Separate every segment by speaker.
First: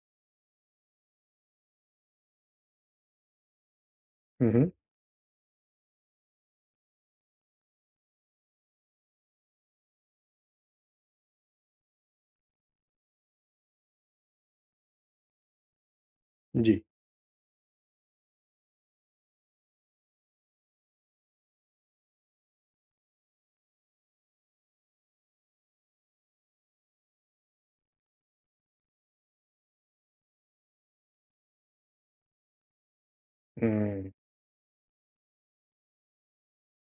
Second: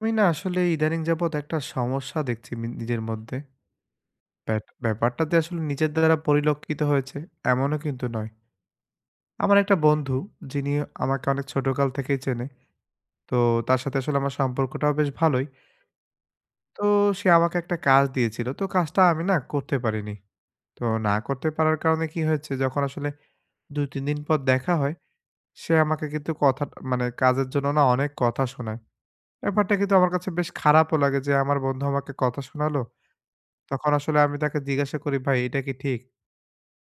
Speaker 1: আমি না আসলে ইদানিং যাবৎ একটা সমস্যা দেখছি নিজের মধ্যে।
Speaker 2: হুম, হুম।
Speaker 1: ব্যাপারটা যে আসলে নিজের দ্বারা পরিলক্ষিত হয়েছে এমনও কিন্তু নয়। আমার একটা বন্ধু যিনি আমাকে অনেক ছোটকাল থেকেই চেনে। তো তার সাথে আসলে আমার সম্পর্কটাও বেশ ভালোই।
Speaker 2: জি।
Speaker 1: তো সে আমাকে একটা কাজ দিয়েছিল। তো কাজটা আমি না করতে পারিনি। তো না করতে পারার কারণে কি হয়েছে যখন আসলে ২-৩ দিন পর দেখা হয়, সে আমাকে কিন্তু কথা মানে কাজের জন্য না অনেক কথা শোনায়। ব্যাপারটা কিন্তু আমার কাছে বেশ খারাপও লাগে যে আমার বন্ধু আমাকে কথা শোনালো। তখন
Speaker 2: হুম,
Speaker 1: আসলে আমি তাকে জিজ্ঞাসা করি, "ভাই এটা কি ঠিক?"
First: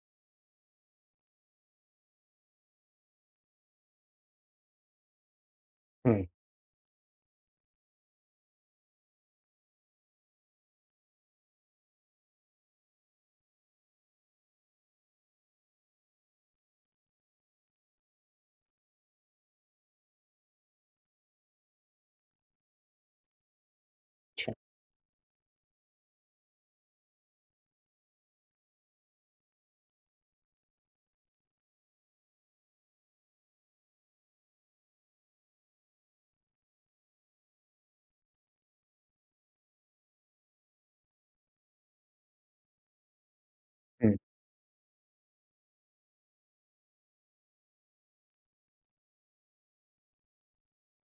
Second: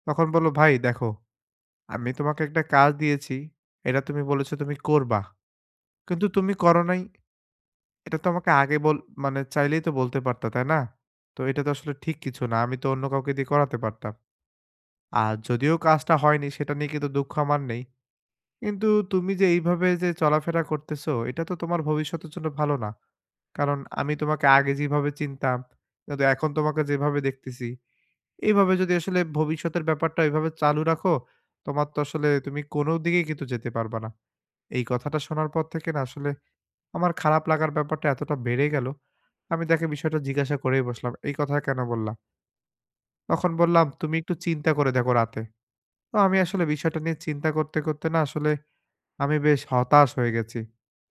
Speaker 1: তখন বলল, "ভাই দেখো, আমি তোমাকে একটা কাজ দিয়েছি। এটা তুমি বলেছো তুমি করবা।
Speaker 2: হুম।
Speaker 1: কিন্তু তুমি করো নাই। এটা তো আমাকে আগে বল মানে চাইলেই তো বলতে পারতা, তাই না? তো এটা তো আসলে ঠিক কিছু না। আমি তো অন্য কাউকে দিয়ে করাতে পারতাম। আর যদিও কাজটা হয়নি সেটা নিয়ে কিন্তু দুঃখ আমার নেই। কিন্তু তুমি যে এইভাবে যে চলাফেরা করতেছো এটা তো তোমার ভবিষ্যতের জন্য ভালো না। কারণ আমি তোমাকে
Speaker 2: আচ্ছা,
Speaker 1: আগে যেভাবে চিনতাম, কিন্তু এখন তোমাকে যেভাবে দেখতেছি" এইভাবে যদি আসলে ভবিষ্যতের ব্যাপারটা এভাবে চালু রাখো, তোমার তো আসলে তুমি কোনো দিকেই কিন্তু যেতে পারবা না। এই কথাটা শোনার পর থেকে না আসলে আমার খারাপ লাগার ব্যাপারটা এতটা বেড়ে গেল। আমি তাকে বিষয়টা জিজ্ঞাসা করেই বসলাম, "এই কথা কেন বললা?" তখন বললাম,
Speaker 2: হুম,
Speaker 1: "তুমি একটু চিন্তা করে দেখো রাতে।" তো আমি আসলে বিষয়টা নিয়ে চিন্তা করতে, করতে না আসলে আমি বেশ হতাশ হয়ে গেছি।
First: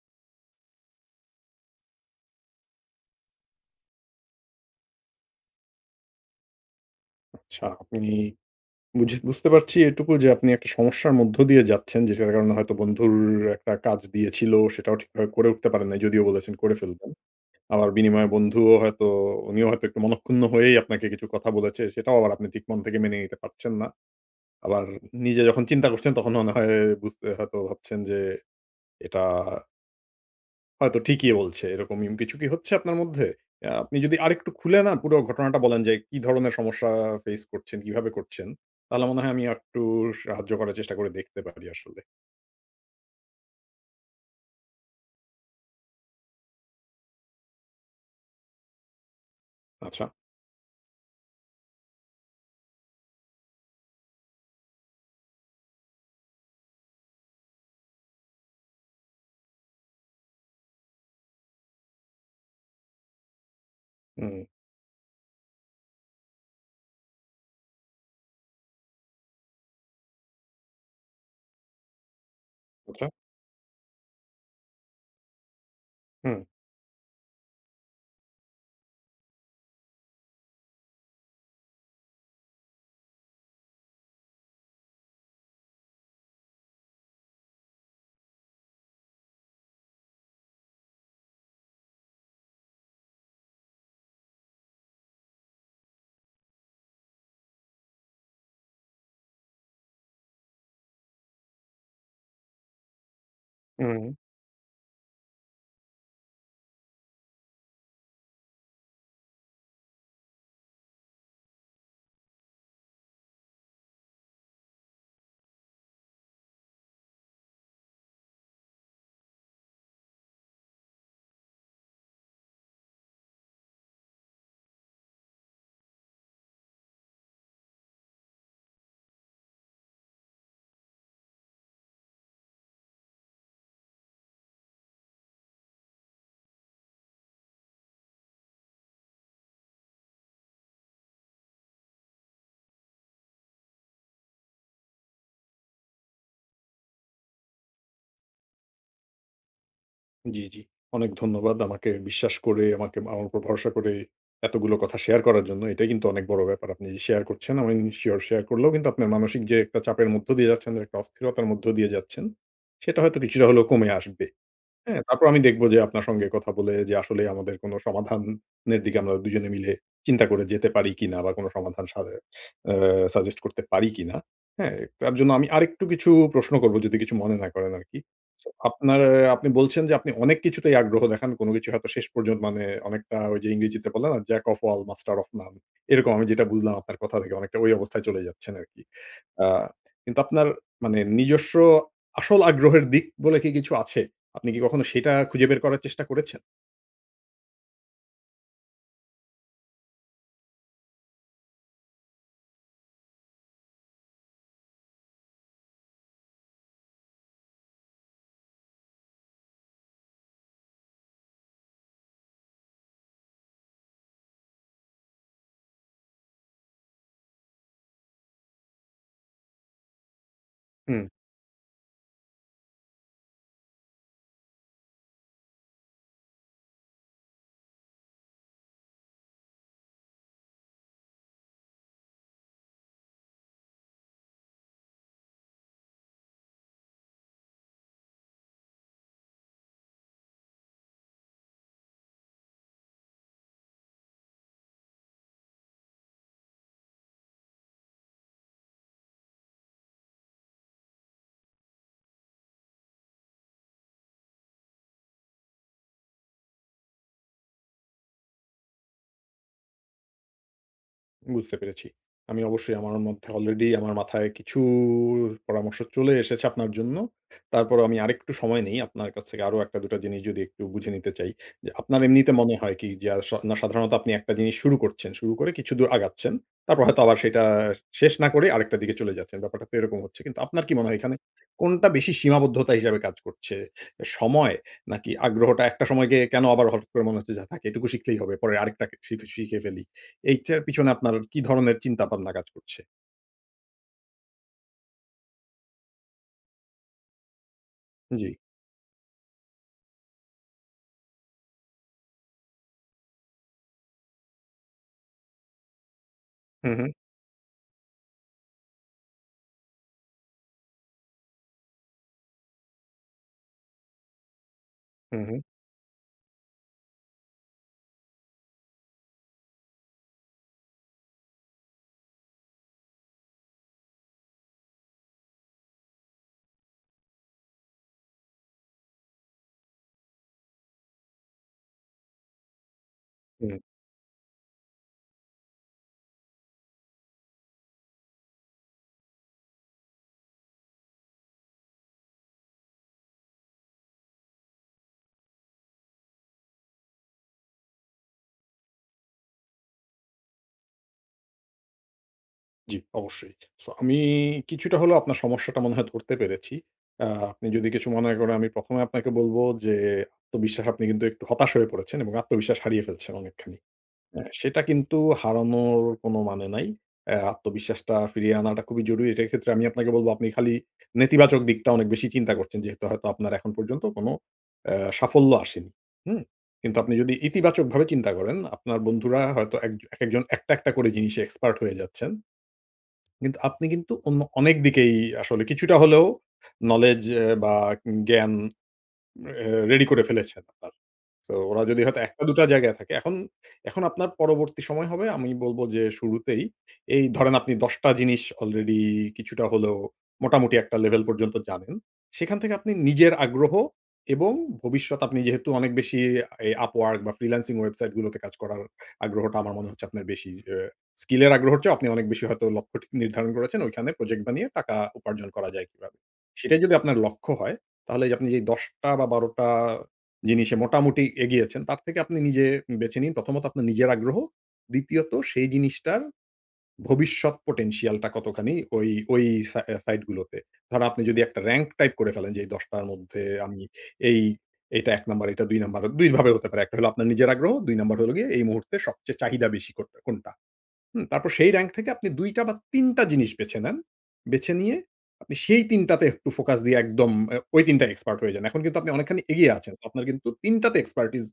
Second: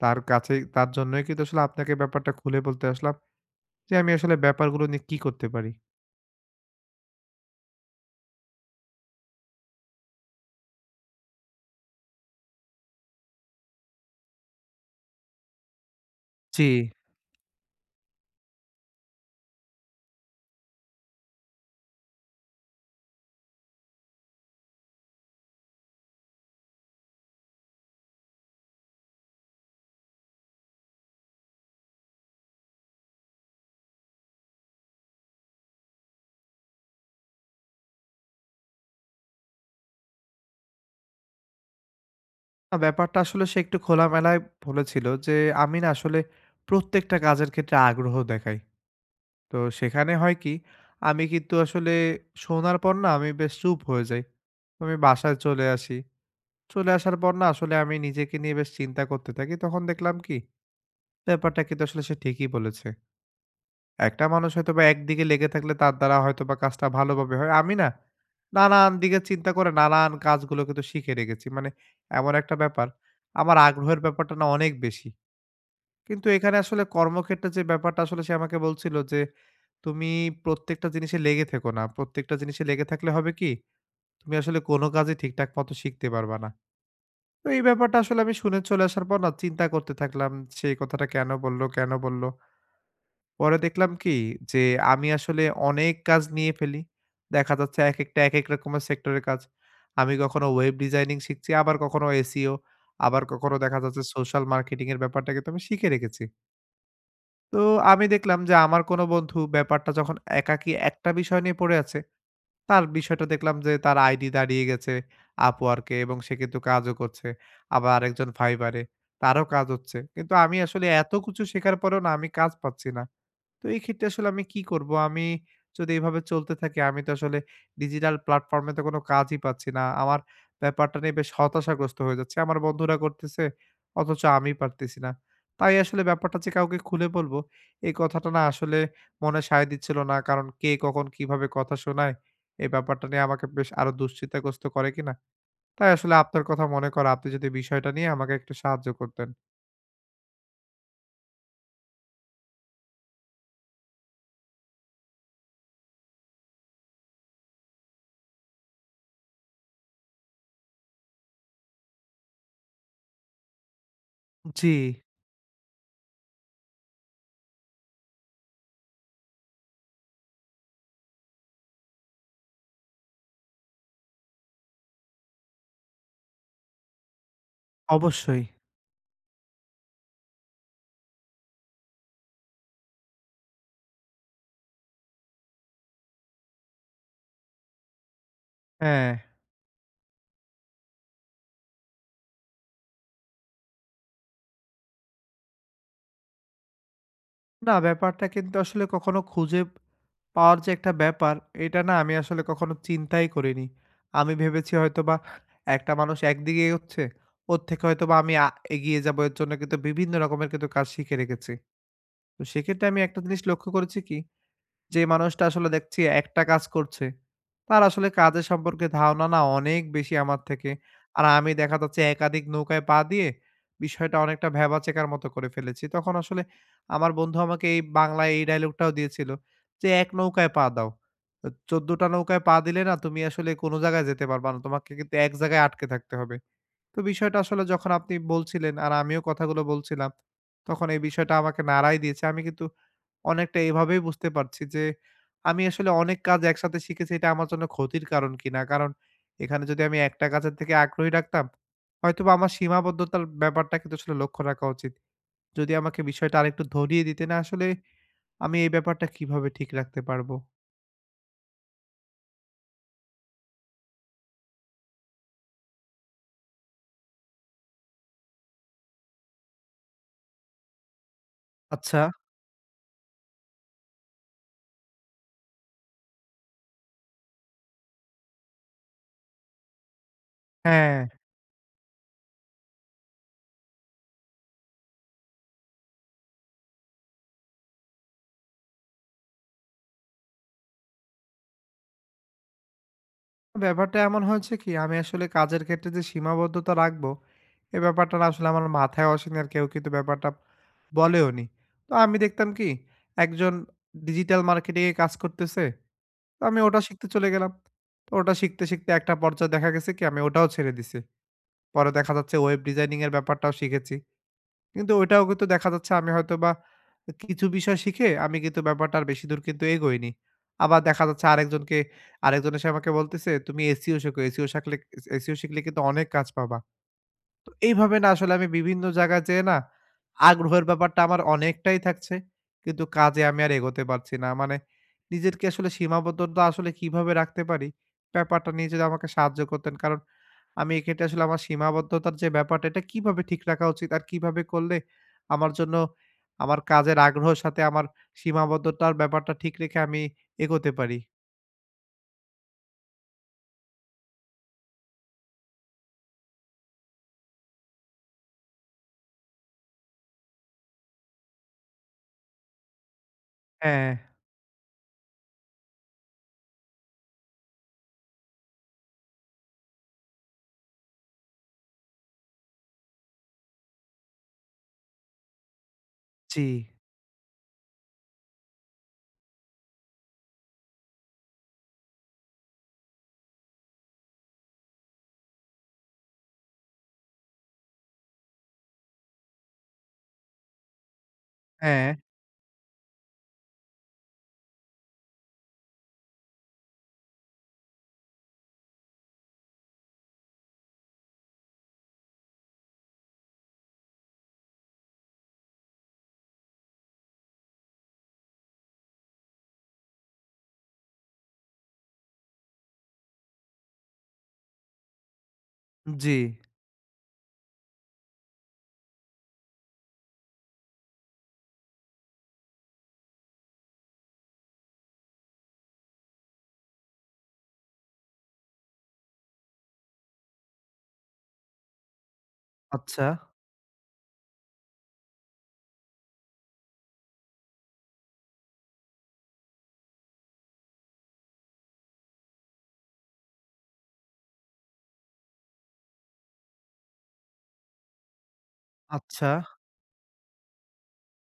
Speaker 1: তার কাছেই তার জন্যই কিন্তু আসলে আপনাকে ব্যাপারটা খুলে বলতে আসলাম যে আমি আসলে ব্যাপারগুলো নিয়ে কি করতে পারি।
Speaker 2: আচ্ছা। আপনি বুঝতে পারছি এটুকু যে আপনি একটা সমস্যার মধ্য দিয়ে যাচ্ছেন, যেটার কারণে হয়তো বন্ধুর একটা কাজ দিয়েছিল সেটাও ঠিকভাবে করে উঠতে পারেন নাই। যদিও বলেছেন
Speaker 1: জি।
Speaker 2: করে ফেলবেন। আবার বিনিময়ে বন্ধুও হয়তো উনিও হয়তো একটু মনঃক্ষুণ্ণ হয়েই আপনাকে কিছু কথা বলেছে। সেটাও আবার আপনি ঠিক মন থেকে মেনে নিতে পারছেন না। আবার নিজে যখন চিন্তা করছেন তখন মনে হয় হয়তো ভাবছেন যে এটা হয়তো ঠিকই বলছে। এরকম কিছু কি হচ্ছে আপনার মধ্যে? আপনি যদি আরেকটু খুলে পুরো ঘটনাটা বলেন যে কি ধরনের সমস্যা ফেস করছেন, কিভাবে করছেন? তাহলে মনে হয় আমি একটু সাহায্য করার চেষ্টা করে দেখতে পারি আসলে।
Speaker 1: না, ব্যাপারটা আসলে সে একটু খোলামেলায় বলেছিল যে, "আমি না আসলে প্রত্যেকটা কাজের ক্ষেত্রে আগ্রহ দেখাই।" তো
Speaker 2: আচ্ছা।
Speaker 1: সেখানে হয় কি, আমি কিন্তু আসলে শোনার পর না আমি বেশ চুপ হয়ে যাই। আমি বাসায় চলে আসি। চলে আসার পর না আসলে আমি নিজেকে নিয়ে বেশ চিন্তা করতে থাকি। তখন দেখলাম কি, ব্যাপারটা কিন্তু আসলে সে ঠিকই বলেছে। একটা
Speaker 2: হুম,
Speaker 1: মানুষ হয়তোবা একদিকে লেগে থাকলে তার দ্বারা হয়তোবা কাজটা ভালোভাবে হয়। আমি না, নানান দিকে চিন্তা করে নানান কাজগুলো কিন্তু শিখে রেখেছি। মানে এমন একটা ব্যাপার,
Speaker 2: আচ্ছা।
Speaker 1: আমার আগ্রহের ব্যাপারটা না অনেক বেশি। কিন্তু
Speaker 2: হুম,
Speaker 1: এখানে আসলে কর্মক্ষেত্রে যে ব্যাপারটা আসলে সে আমাকে বলছিল যে, "তুমি প্রত্যেকটা জিনিসে লেগে থেকো না। প্রত্যেকটা জিনিসে লেগে থাকলে হবে কি? তুমি আসলে কোনো কাজই ঠিকঠাক মতো শিখতে পারবা না।" তো এই ব্যাপারটা আসলে আমি শুনে চলে আসার পর না চিন্তা করতে থাকলাম, সে এই কথাটা কেন বলল, কেন বলল? পরে দেখলাম কি যে আমি আসলে অনেক কাজ নিয়ে ফেলি। দেখা যাচ্ছে একেকটা একেক রকমের সেক্টরের কাজ। আমি কখনো ওয়েব ডিজাইনিং শিখছি, আবার কখনো SEO, আবার কখনো দেখা যাচ্ছে
Speaker 2: হুম।
Speaker 1: সোশ্যাল মার্কেটিং এর ব্যাপারটা কিন্তু আমি শিখে রেখেছি। তো আমি দেখলাম যে আমার কোনো বন্ধু ব্যাপারটা যখন একাকী একটা বিষয় নিয়ে পড়ে আছে, তার বিষয়টা দেখলাম যে তার আইডি দাঁড়িয়ে গেছে Upwork এ এবং সে কিন্তু কাজও করছে। আবার আরেকজন Fiverr এ, তারও কাজ হচ্ছে। কিন্তু আমি আসলে এত কিছু শেখার পরেও না আমি কাজ পাচ্ছি না। তো এই ক্ষেত্রে আসলে আমি কি করব? আমি যদি এভাবে চলতে থাকি আমি তো আসলে ডিজিটাল প্ল্যাটফর্ম এ তো কোনো কাজই পাচ্ছি না। আমার ব্যাপারটা নিয়ে বেশ হতাশাগ্রস্ত হয়ে যাচ্ছি। আমার বন্ধুরা করতেছে অথচ আমি পারতেছি না। তাই আসলে ব্যাপারটা যে কাউকে খুলে বলব এই কথাটা না আসলে মনে সায় দিচ্ছিল না। কারণ কে কখন কিভাবে কথা শোনায় এই ব্যাপারটা নিয়ে আমাকে বেশ আরো দুশ্চিন্তাগ্রস্ত করে কিনা। তাই আসলে আপনার কথা মনে করা আপনি যদি বিষয়টা নিয়ে আমাকে একটু সাহায্য করতেন।
Speaker 2: জি, জি। অনেক ধন্যবাদ আমাকে বিশ্বাস করে, আমাকে আমার উপর ভরসা করে এতগুলো কথা শেয়ার করার জন্য। এটাই কিন্তু অনেক বড় ব্যাপার। আপনি যে শেয়ার করছেন, আমি সিউর শেয়ার করলেও কিন্তু আপনার মানসিক যে একটা চাপের মধ্য দিয়ে যাচ্ছেন, একটা অস্থিরতার মধ্য দিয়ে যাচ্ছেন, সেটা হয়তো কিছুটা হলেও কমে আসবে।
Speaker 1: জি,
Speaker 2: হ্যাঁ, তারপর আমি দেখব যে আপনার সঙ্গে কথা বলে যে আসলে আমাদের কোনো সমাধানের দিকে আমরা দুজনে মিলে চিন্তা করে যেতে পারি কিনা, বা কোনো সমাধান সা অ্যা সাজেস্ট করতে পারি কিনা। হ্যাঁ, তার জন্য আমি আরেকটু কিছু প্রশ্ন করব যদি কিছু মনে না করেন আরকি।
Speaker 1: অবশ্যই।
Speaker 2: সো আপনি বলছেন যে আপনি অনেক কিছুতেই আগ্রহ দেখান। কোনো কিছু হয়তো শেষ পর্যন্ত মানে অনেকটা ওই যে ইংরেজিতে বলে না, jack of all master of none. এরকম আমি যেটা বুঝলাম আপনার কথা থেকে অনেকটা ওই অবস্থায় চলে যাচ্ছেন আরকি।
Speaker 1: হ্যাঁ।
Speaker 2: আ কিন্তু আপনার মানে নিজস্ব আসল আগ্রহের দিক বলে কি কিছু আছে? আপনি কি কখনো সেটা খুঁজে বের করার চেষ্টা করেছেন?
Speaker 1: না, ব্যাপারটা কিন্তু আসলে কখনো খুঁজে পাওয়ার যে একটা ব্যাপার, এটা না আমি আসলে কখনো চিন্তাই করিনি। আমি ভেবেছি হয়তোবা একটা মানুষ একদিকে এগোচ্ছে, ওর থেকে হয়তোবা আমি এগিয়ে যাবো। এর জন্য কিন্তু বিভিন্ন রকমের কিন্তু কাজ শিখে রেখেছি। তো সেক্ষেত্রে আমি একটা জিনিস লক্ষ্য করেছি কি যে মানুষটা আসলে দেখছি একটা কাজ করছে, তার আসলে কাজের সম্পর্কে ধারণা না অনেক বেশি আমার থেকে।
Speaker 2: হু।
Speaker 1: আর আমি দেখা যাচ্ছে একাধিক নৌকায় পা দিয়ে বিষয়টা অনেকটা ভ্যাবাচ্যাকার মতো করে ফেলেছি। তখন আসলে আমার বন্ধু আমাকে এই বাংলায় এই ডায়ালগটাও দিয়েছিল যে, "এক নৌকায় পা দাও। তো ১৪ টা নৌকায় পা দিলে না তুমি আসলে কোনো জায়গায় যেতে পারবা না। তোমাকে কিন্তু এক জায়গায় আটকে থাকতে হবে।" তো বিষয়টা আসলে যখন আপনি বলছিলেন আর আমিও কথাগুলো বলছিলাম, তখন এই বিষয়টা আমাকে নাড়াই দিয়েছে। আমি কিন্তু অনেকটা এভাবেই বুঝতে পারছি যে, আমি আসলে অনেক কাজ একসাথে শিখেছি এটা আমার জন্য ক্ষতির কারণ কিনা। কারণ এখানে যদি আমি একটা কাজের থেকে আগ্রহী রাখতাম, হয়তোবা আমার সীমাবদ্ধতার ব্যাপারটা কিন্তু আসলে লক্ষ্য রাখা উচিত। যদি আমাকে বিষয়টা আরেকটু ধরিয়ে দিতেন আসলে আমি এই ব্যাপারটা কিভাবে ঠিক রাখতে পারবো?
Speaker 2: বুঝতে পেরেছি। আমি অবশ্যই আমার মধ্যে অলরেডি আমার মাথায় কিছু পরামর্শ চলে এসেছে আপনার জন্য। তারপরও আমি আরেকটু সময় নেই। আপনার কাছ থেকে আরো ১ ২ জিনিস যদি একটু বুঝে নিতে চাই। যে আপনার
Speaker 1: আচ্ছা।
Speaker 2: এমনিতে মনে হয় কি যে আস না সাধারণত আপনি একটা জিনিস শুরু করছেন। শুরু করে কিছু দূর আগাচ্ছেন। তারপর হয়তো আবার সেটা শেষ না করে আরেকটা দিকে চলে যাচ্ছেন। ব্যাপারটা তো এরকম হচ্ছে। কিন্তু আপনার কি মনে
Speaker 1: হ্যাঁ।
Speaker 2: হয় এখানে কোনটা বেশি সীমাবদ্ধতা হিসাবে কাজ করছে? সময় নাকি আগ্রহটা একটা সময় গিয়ে কেন আবার হঠাৎ করে মনে হচ্ছে যে, "থাক এটুকু শিখলেই হবে। পরে আরেকটা শিখে ফেলি।" এইটার পিছনে আপনার কি ধরনের চিন্তাভাবনা কাজ করছে?
Speaker 1: ব্যাপারটা এমন হয়েছে কি আমি আসলে কাজের ক্ষেত্রে যে সীমাবদ্ধতা রাখবো এ ব্যাপারটা না
Speaker 2: জি।
Speaker 1: আসলে আমার মাথায় আসেনি আর কেউ কিন্তু ব্যাপারটা বলেওনি। তো আমি দেখতাম কি একজন ডিজিটাল মার্কেটিংয়ে কাজ করতেছে তো আমি
Speaker 2: হু,
Speaker 1: ওটা
Speaker 2: হু,
Speaker 1: শিখতে চলে গেলাম। তো ওটা শিখতে শিখতে একটা পর্যায়ে দেখা গেছে কি আমি ওটাও ছেড়ে দিছি। পরে দেখা যাচ্ছে ওয়েব ডিজাইনিংয়ের ব্যাপারটাও শিখেছি কিন্তু
Speaker 2: হু,
Speaker 1: ওইটাও
Speaker 2: হু,
Speaker 1: কিন্তু দেখা যাচ্ছে আমি হয়তোবা কিছু বিষয় শিখে আমি কিন্তু ব্যাপারটা আর বেশিদূর কিন্তু এগোইনি। আবার দেখা যাচ্ছে আরেকজনকে আরেকজন এসে আমাকে বলতেছে, "তুমি এসইও শেখো। এসইও শিখলে কিন্তু অনেক কাজ পাবা।" তো এইভাবে না আসলে আমি বিভিন্ন জায়গায় যেয়ে না আগ্রহের ব্যাপারটা আমার অনেকটাই থাকছে। কিন্তু কাজে আমি
Speaker 2: হুম।
Speaker 1: আর এগোতে পারছি না। মানে নিজেরকে আসলে সীমাবদ্ধতা আসলে কিভাবে রাখতে পারি, ব্যাপারটা নিয়ে যদি আমাকে সাহায্য করতেন। কারণ আমি এক্ষেত্রে আসলে আমার সীমাবদ্ধতার যে ব্যাপারটা, এটা কিভাবে ঠিক রাখা উচিত? আর কিভাবে করলে আমার জন্য আমার কাজের আগ্রহের সাথে আমার সীমাবদ্ধতার ব্যাপারটা ঠিক রেখে আমি এগোতে পারি?
Speaker 2: জি, অবশ্যই। সো আমি কিছুটা হলেও আপনার সমস্যাটা মনে হয় ধরতে পেরেছি। আ আপনি যদি কিছু মনে করেন আমি ১ম এ আপনাকে বলব যে আত্মবিশ্বাস আপনি কিন্তু একটু হতাশ হয়ে পড়েছেন এবং আত্মবিশ্বাস হারিয়ে ফেলছেন অনেকখানি।
Speaker 1: হ্যাঁ,
Speaker 2: হ্যাঁ, সেটা কিন্তু হারানোর কোনো মানে নাই। আত্মবিশ্বাসটা ফিরিয়ে আনাটা খুবই জরুরি। এটার ক্ষেত্রে আমি আপনাকে বলব আপনি খালি নেতিবাচক দিকটা অনেক বেশি চিন্তা করছেন। যেহেতু হয়তো আপনার এখন পর্যন্ত কোনো সাফল্য আসেনি। হুম?
Speaker 1: জি,
Speaker 2: কিন্তু আপনি যদি ইতিবাচকভাবে চিন্তা করেন, আপনার বন্ধুরা হয়তো এক একেকজন একটা, একটা করে জিনিসে এক্সপার্ট হয়ে যাচ্ছেন। কিন্তু আপনি কিন্তু অন্য অনেক দিকেই আসলে কিছুটা হলেও নলেজ বা জ্ঞান অ্যা রেডি করে ফেলেছেন আপনার। সো ওরা যদি
Speaker 1: হ্যাঁ,
Speaker 2: হয়তো ১ টা ২ টা জায়গায় থাকে। এখন এখন আপনার পরবর্তী সময় হবে আমি বলব যে শুরুতেই এই ধরেন আপনি ১০ টা জিনিস অলরেডি কিছুটা হলেও মোটামুটি একটা লেভেল পর্যন্ত জানেন। সেখান থেকে আপনি নিজের আগ্রহ এবং ভবিষ্যৎ আপনি যেহেতু অনেক বেশি এই Upwork বা ফ্রিল্যান্সিং ওয়েবসাইট গুলোতে কাজ করার আগ্রহটা আমার মনে হচ্ছে আপনার বেশি। স্কিলের আগ্রহের চেয়েও আপনি অনেক বেশি হয়তো লক্ষ্য ঠিক নির্ধারণ করেছেন। ওইখানে প্রজেক্ট বানিয়ে টাকা উপার্জন করা যায় কিভাবে।
Speaker 1: জি।
Speaker 2: সেটাই যদি আপনার লক্ষ্য হয় তাহলে আপনি যে ১০ টা বা ১২ টা জিনিসে মোটামুটি এগিয়েছেন, তার থেকে আপনি নিজে বেছে নিন। প্রথমত আপনার নিজের আগ্রহ। দ্বিতীয়ত সেই জিনিসটার ভবিষ্যৎ potential টা কতখানি ওই সা সাইট গুলোতে। ধরেন আপনি যদি একটা র‍্যাংক টাইপ করে ফেলেন যে এই ১০ টার
Speaker 1: আচ্ছা,
Speaker 2: মধ্যে আমি এই এটা ১ নাম্বার, এটা ২ নাম্বার, ২ ভাবে হতে পারে। একটা হলো আপনার নিজের আগ্রহ, ২ নাম্বার হলো গিয়ে এই মুহূর্তে সবচেয়ে চাহিদা বেশি কোনটা। হুম, তারপর সেই র‍্যাংক থেকে আপনি ২ টা বা ৩ টা জিনিস বেছে নেন। বেছে নিয়ে আপনি সেই ৩ টাতে একটু ফোকাস দিয়ে একদম ওই ৩ টা এক্সপার্ট হয়ে যান। এখন কিন্তু আপনি অনেকখানি
Speaker 1: আচ্ছা।
Speaker 2: এগিয়ে আছেন। তো আপনার কিন্তু ৩ টাতে এক্সপার্টিস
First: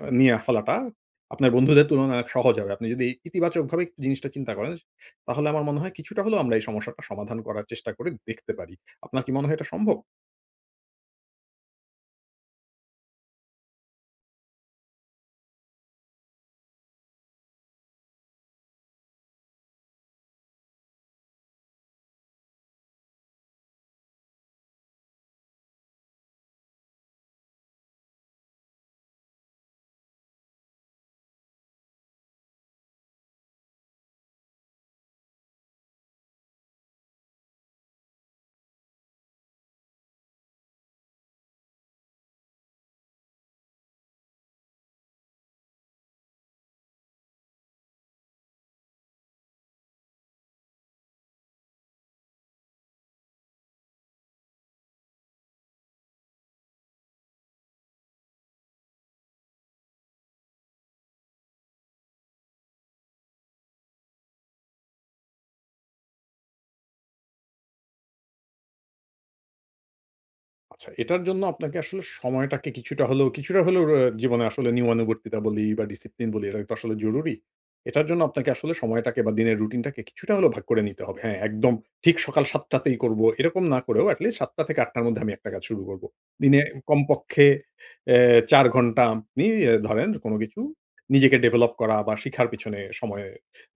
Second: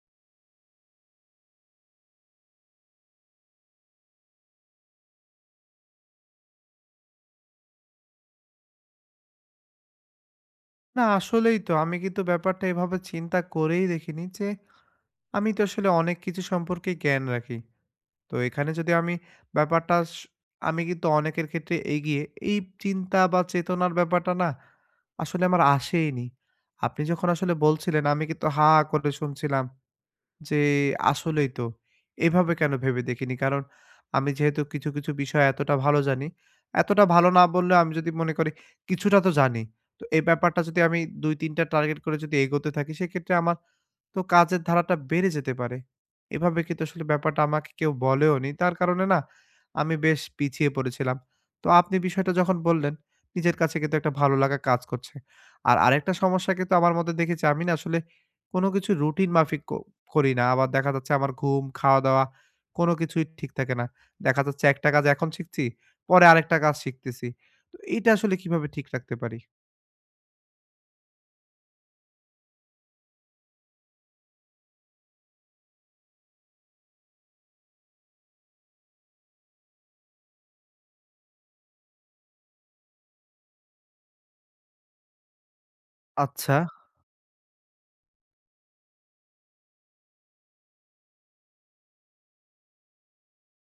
Speaker 2: নিয়ে ফেলাটা আপনার বন্ধুদের তুলনায় অনেক সহজ হবে। আপনি যদি ইতিবাচকভাবে একটু জিনিসটা চিন্তা করেন, তাহলে আমার মনে হয় কিছুটা হলেও আমরা এই সমস্যাটা সমাধান করার চেষ্টা করে দেখতে পারি। আপনার কি মনে হয় এটা সম্ভব?
Speaker 1: না আসলেই তো আমি কিন্তু ব্যাপারটা এভাবে চিন্তা করেই দেখিনি যে, আমি তো আসলে অনেক কিছু সম্পর্কে জ্ঞান রাখি। তো এখানে যদি আমি ব্যাপারটা আমি কিন্তু অনেকের ক্ষেত্রে এগিয়ে। এই চিন্তা বা চেতনার ব্যাপারটা না আসলে আমার আসেইনি। আপনি যখন আসলে বলছিলেন আমি কিন্তু হা, হা করে শুনছিলাম যে আসলেই তো। এভাবে কেন ভেবে দেখিনি? কারণ আমি যেহেতু কিছু, কিছু বিষয় এতটা ভালো জানি, এতটা ভালো না বললেও আমি যদি মনে করি কিছুটা তো জানি। তো এই ব্যাপারটা যদি আমি ২-৩ টা টার্গেট করে যদি এগোতে থাকি সেক্ষেত্রে আমার তো কাজের ধারাটা বেড়ে যেতে পারে। এভাবে কিন্তু আসলে ব্যাপারটা আমাকে কেউ বলেওনি। তার কারণে না আমি বেশ পিছিয়ে পড়েছিলাম। তো আপনি বিষয়টা যখন বললেন, নিজের কাছে কিন্তু একটা ভালো লাগা কাজ করছে। আর আরেকটা সমস্যা কিন্তু আমার মধ্যে দেখেছি আমি না আসলে কোনো কিছু রুটিন মাফিক করি না। আবার দেখা যাচ্ছে আমার ঘুম, খাওয়া-দাওয়া কোনো কিছুই ঠিক থাকে না। দেখা যাচ্ছে একটা কাজ এখন শিখছি, পরে আরেকটা কাজ শিখতেছি। তো এটা আসলে কিভাবে ঠিক রাখতে পারি?
Speaker 2: আচ্ছা, এটার জন্য আপনাকে আসলে সময়টাকে কিছুটা হলেও কিছুটা হলেও র জীবনে আসলে নিয়মানুবর্তিতা বলি বা ডিসিপ্লিন বলি, এটা তো আসলে জরুরি। এটার জন্য আপনাকে আসলে সময়টাকে বা দিনের রুটিনটাকে কিছুটা হলেও ভাগ করে নিতে হবে। হ্যাঁ, একদম ঠিক সকাল ৭ঃ০০ তেই করব, এরকম না করেও এট লিস্ট ৭ঃ০০ থেকে ৮ঃ০০ র মধ্যে আমি একটা কাজ শুরু করব।
Speaker 1: আচ্ছা।
Speaker 2: দিনে কমপক্ষে অ্যা ৪ ঘন্টা আপনি ধরেন কোন কিছু নিজেকে ডেভেলপ করা বা শিখার পিছনে সময়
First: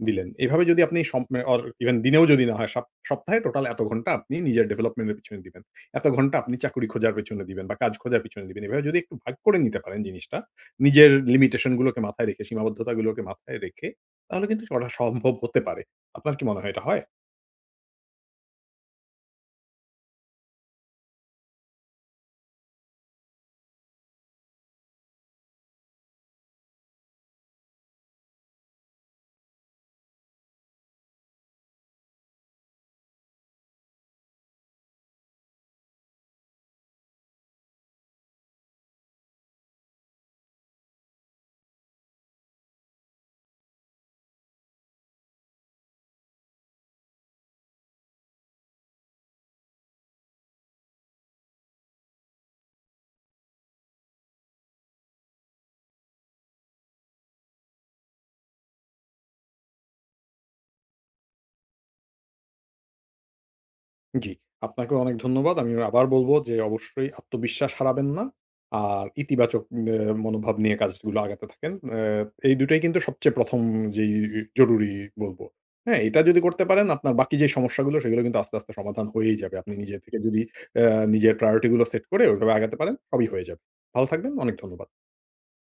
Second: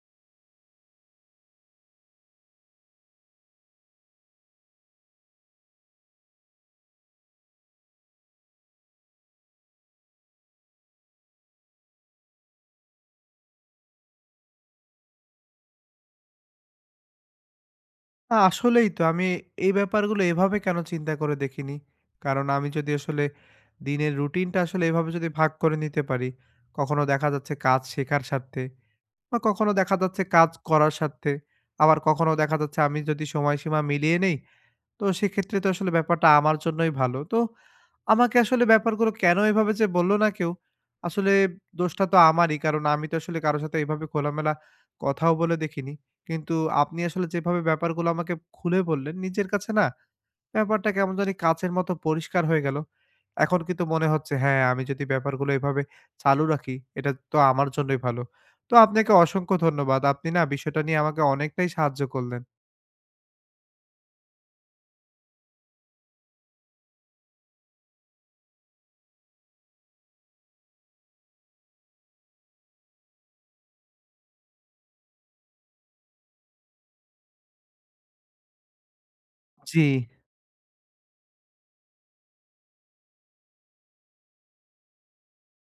Speaker 2: দিলেন। এভাবে যদি আপনি অর ইভেন দিনেও যদি না হয়, সপ্তাহে টোটাল এত ঘন্টা আপনি নিজের ডেভেলপমেন্ট এর পিছনে দিবেন। এত ঘন্টা আপনি চাকরি খোঁজার পেছনে দিবেন বা কাজ খোঁজার পেছনে দিবেন। এভাবে যদি একটু ভাগ করে নিতে পারেন জিনিসটা, নিজের লিমিটেশন গুলোকে মাথায় রেখে, সীমাবদ্ধতাগুলোকে মাথায় রেখে, তাহলে কিন্তু করা সম্ভব হতে পারে। আপনার কি মনে হয় এটা হয়?
Speaker 1: না, আসলেই তো আমি এই ব্যাপারগুলো এভাবে কেন চিন্তা করে দেখিনি? কারণ আমি যদি আসলে দিনের রুটিনটা আসলে এভাবে যদি ভাগ করে নিতে পারি, কখনো দেখা যাচ্ছে কাজ শেখার স্বার্থে বা কখনো দেখা যাচ্ছে কাজ করার স্বার্থে, আবার কখনো দেখা যাচ্ছে আমি যদি সময়সীমা মিলিয়ে নেই, তো সেক্ষেত্রে তো আসলে ব্যাপারটা আমার জন্যই ভালো। তো আমাকে আসলে ব্যাপারগুলো কেন এভাবে যে বলল না কেউ, আসলে দোষটা তো আমারই। কারণ আমি তো আসলে কারো সাথে এভাবে খোলামেলা কথাও বলে দেখিনি। কিন্তু আপনি আসলে যেভাবে ব্যাপারগুলো আমাকে খুলে বললেন, নিজের কাছে না ব্যাপারটা কেমন জানি কাঁচের মতো পরিষ্কার হয়ে গেল। এখন কিন্তু মনে হচ্ছে হ্যাঁ, আমি যদি ব্যাপারগুলো এভাবে চালু রাখি, এটা তো আমার জন্যই ভালো। তো আপনাকে অসংখ্য ধন্যবাদ। আপনি না বিষয়টা নিয়ে আমাকে অনেকটাই সাহায্য করলেন।
Speaker 2: জি, আপনাকেও অনেক ধন্যবাদ। আমি আবার বলবো যে অবশ্যই আত্মবিশ্বাস হারাবেন না। আর ইতিবাচক এ মনোভাব নিয়ে কাজগুলো আগাতে থাকেন। এ এই দুটোই কিন্তু সবচেয়ে ১ম যেই জরুরি বলবো। হ্যাঁ, এটা যদি করতে পারেন আপনার বাকি যে সমস্যাগুলো সেগুলো কিন্তু আস্তে, আস্তে সমাধান হয়েই যাবে। আপনি
Speaker 1: জি।
Speaker 2: নিজে থেকে যদি আ নিজের প্রায়োরিটি গুলো সেট করে ওইভাবে আগাতে পারেন সবই হয়ে যাবে। ভালো থাকবেন। অনেক ধন্যবাদ।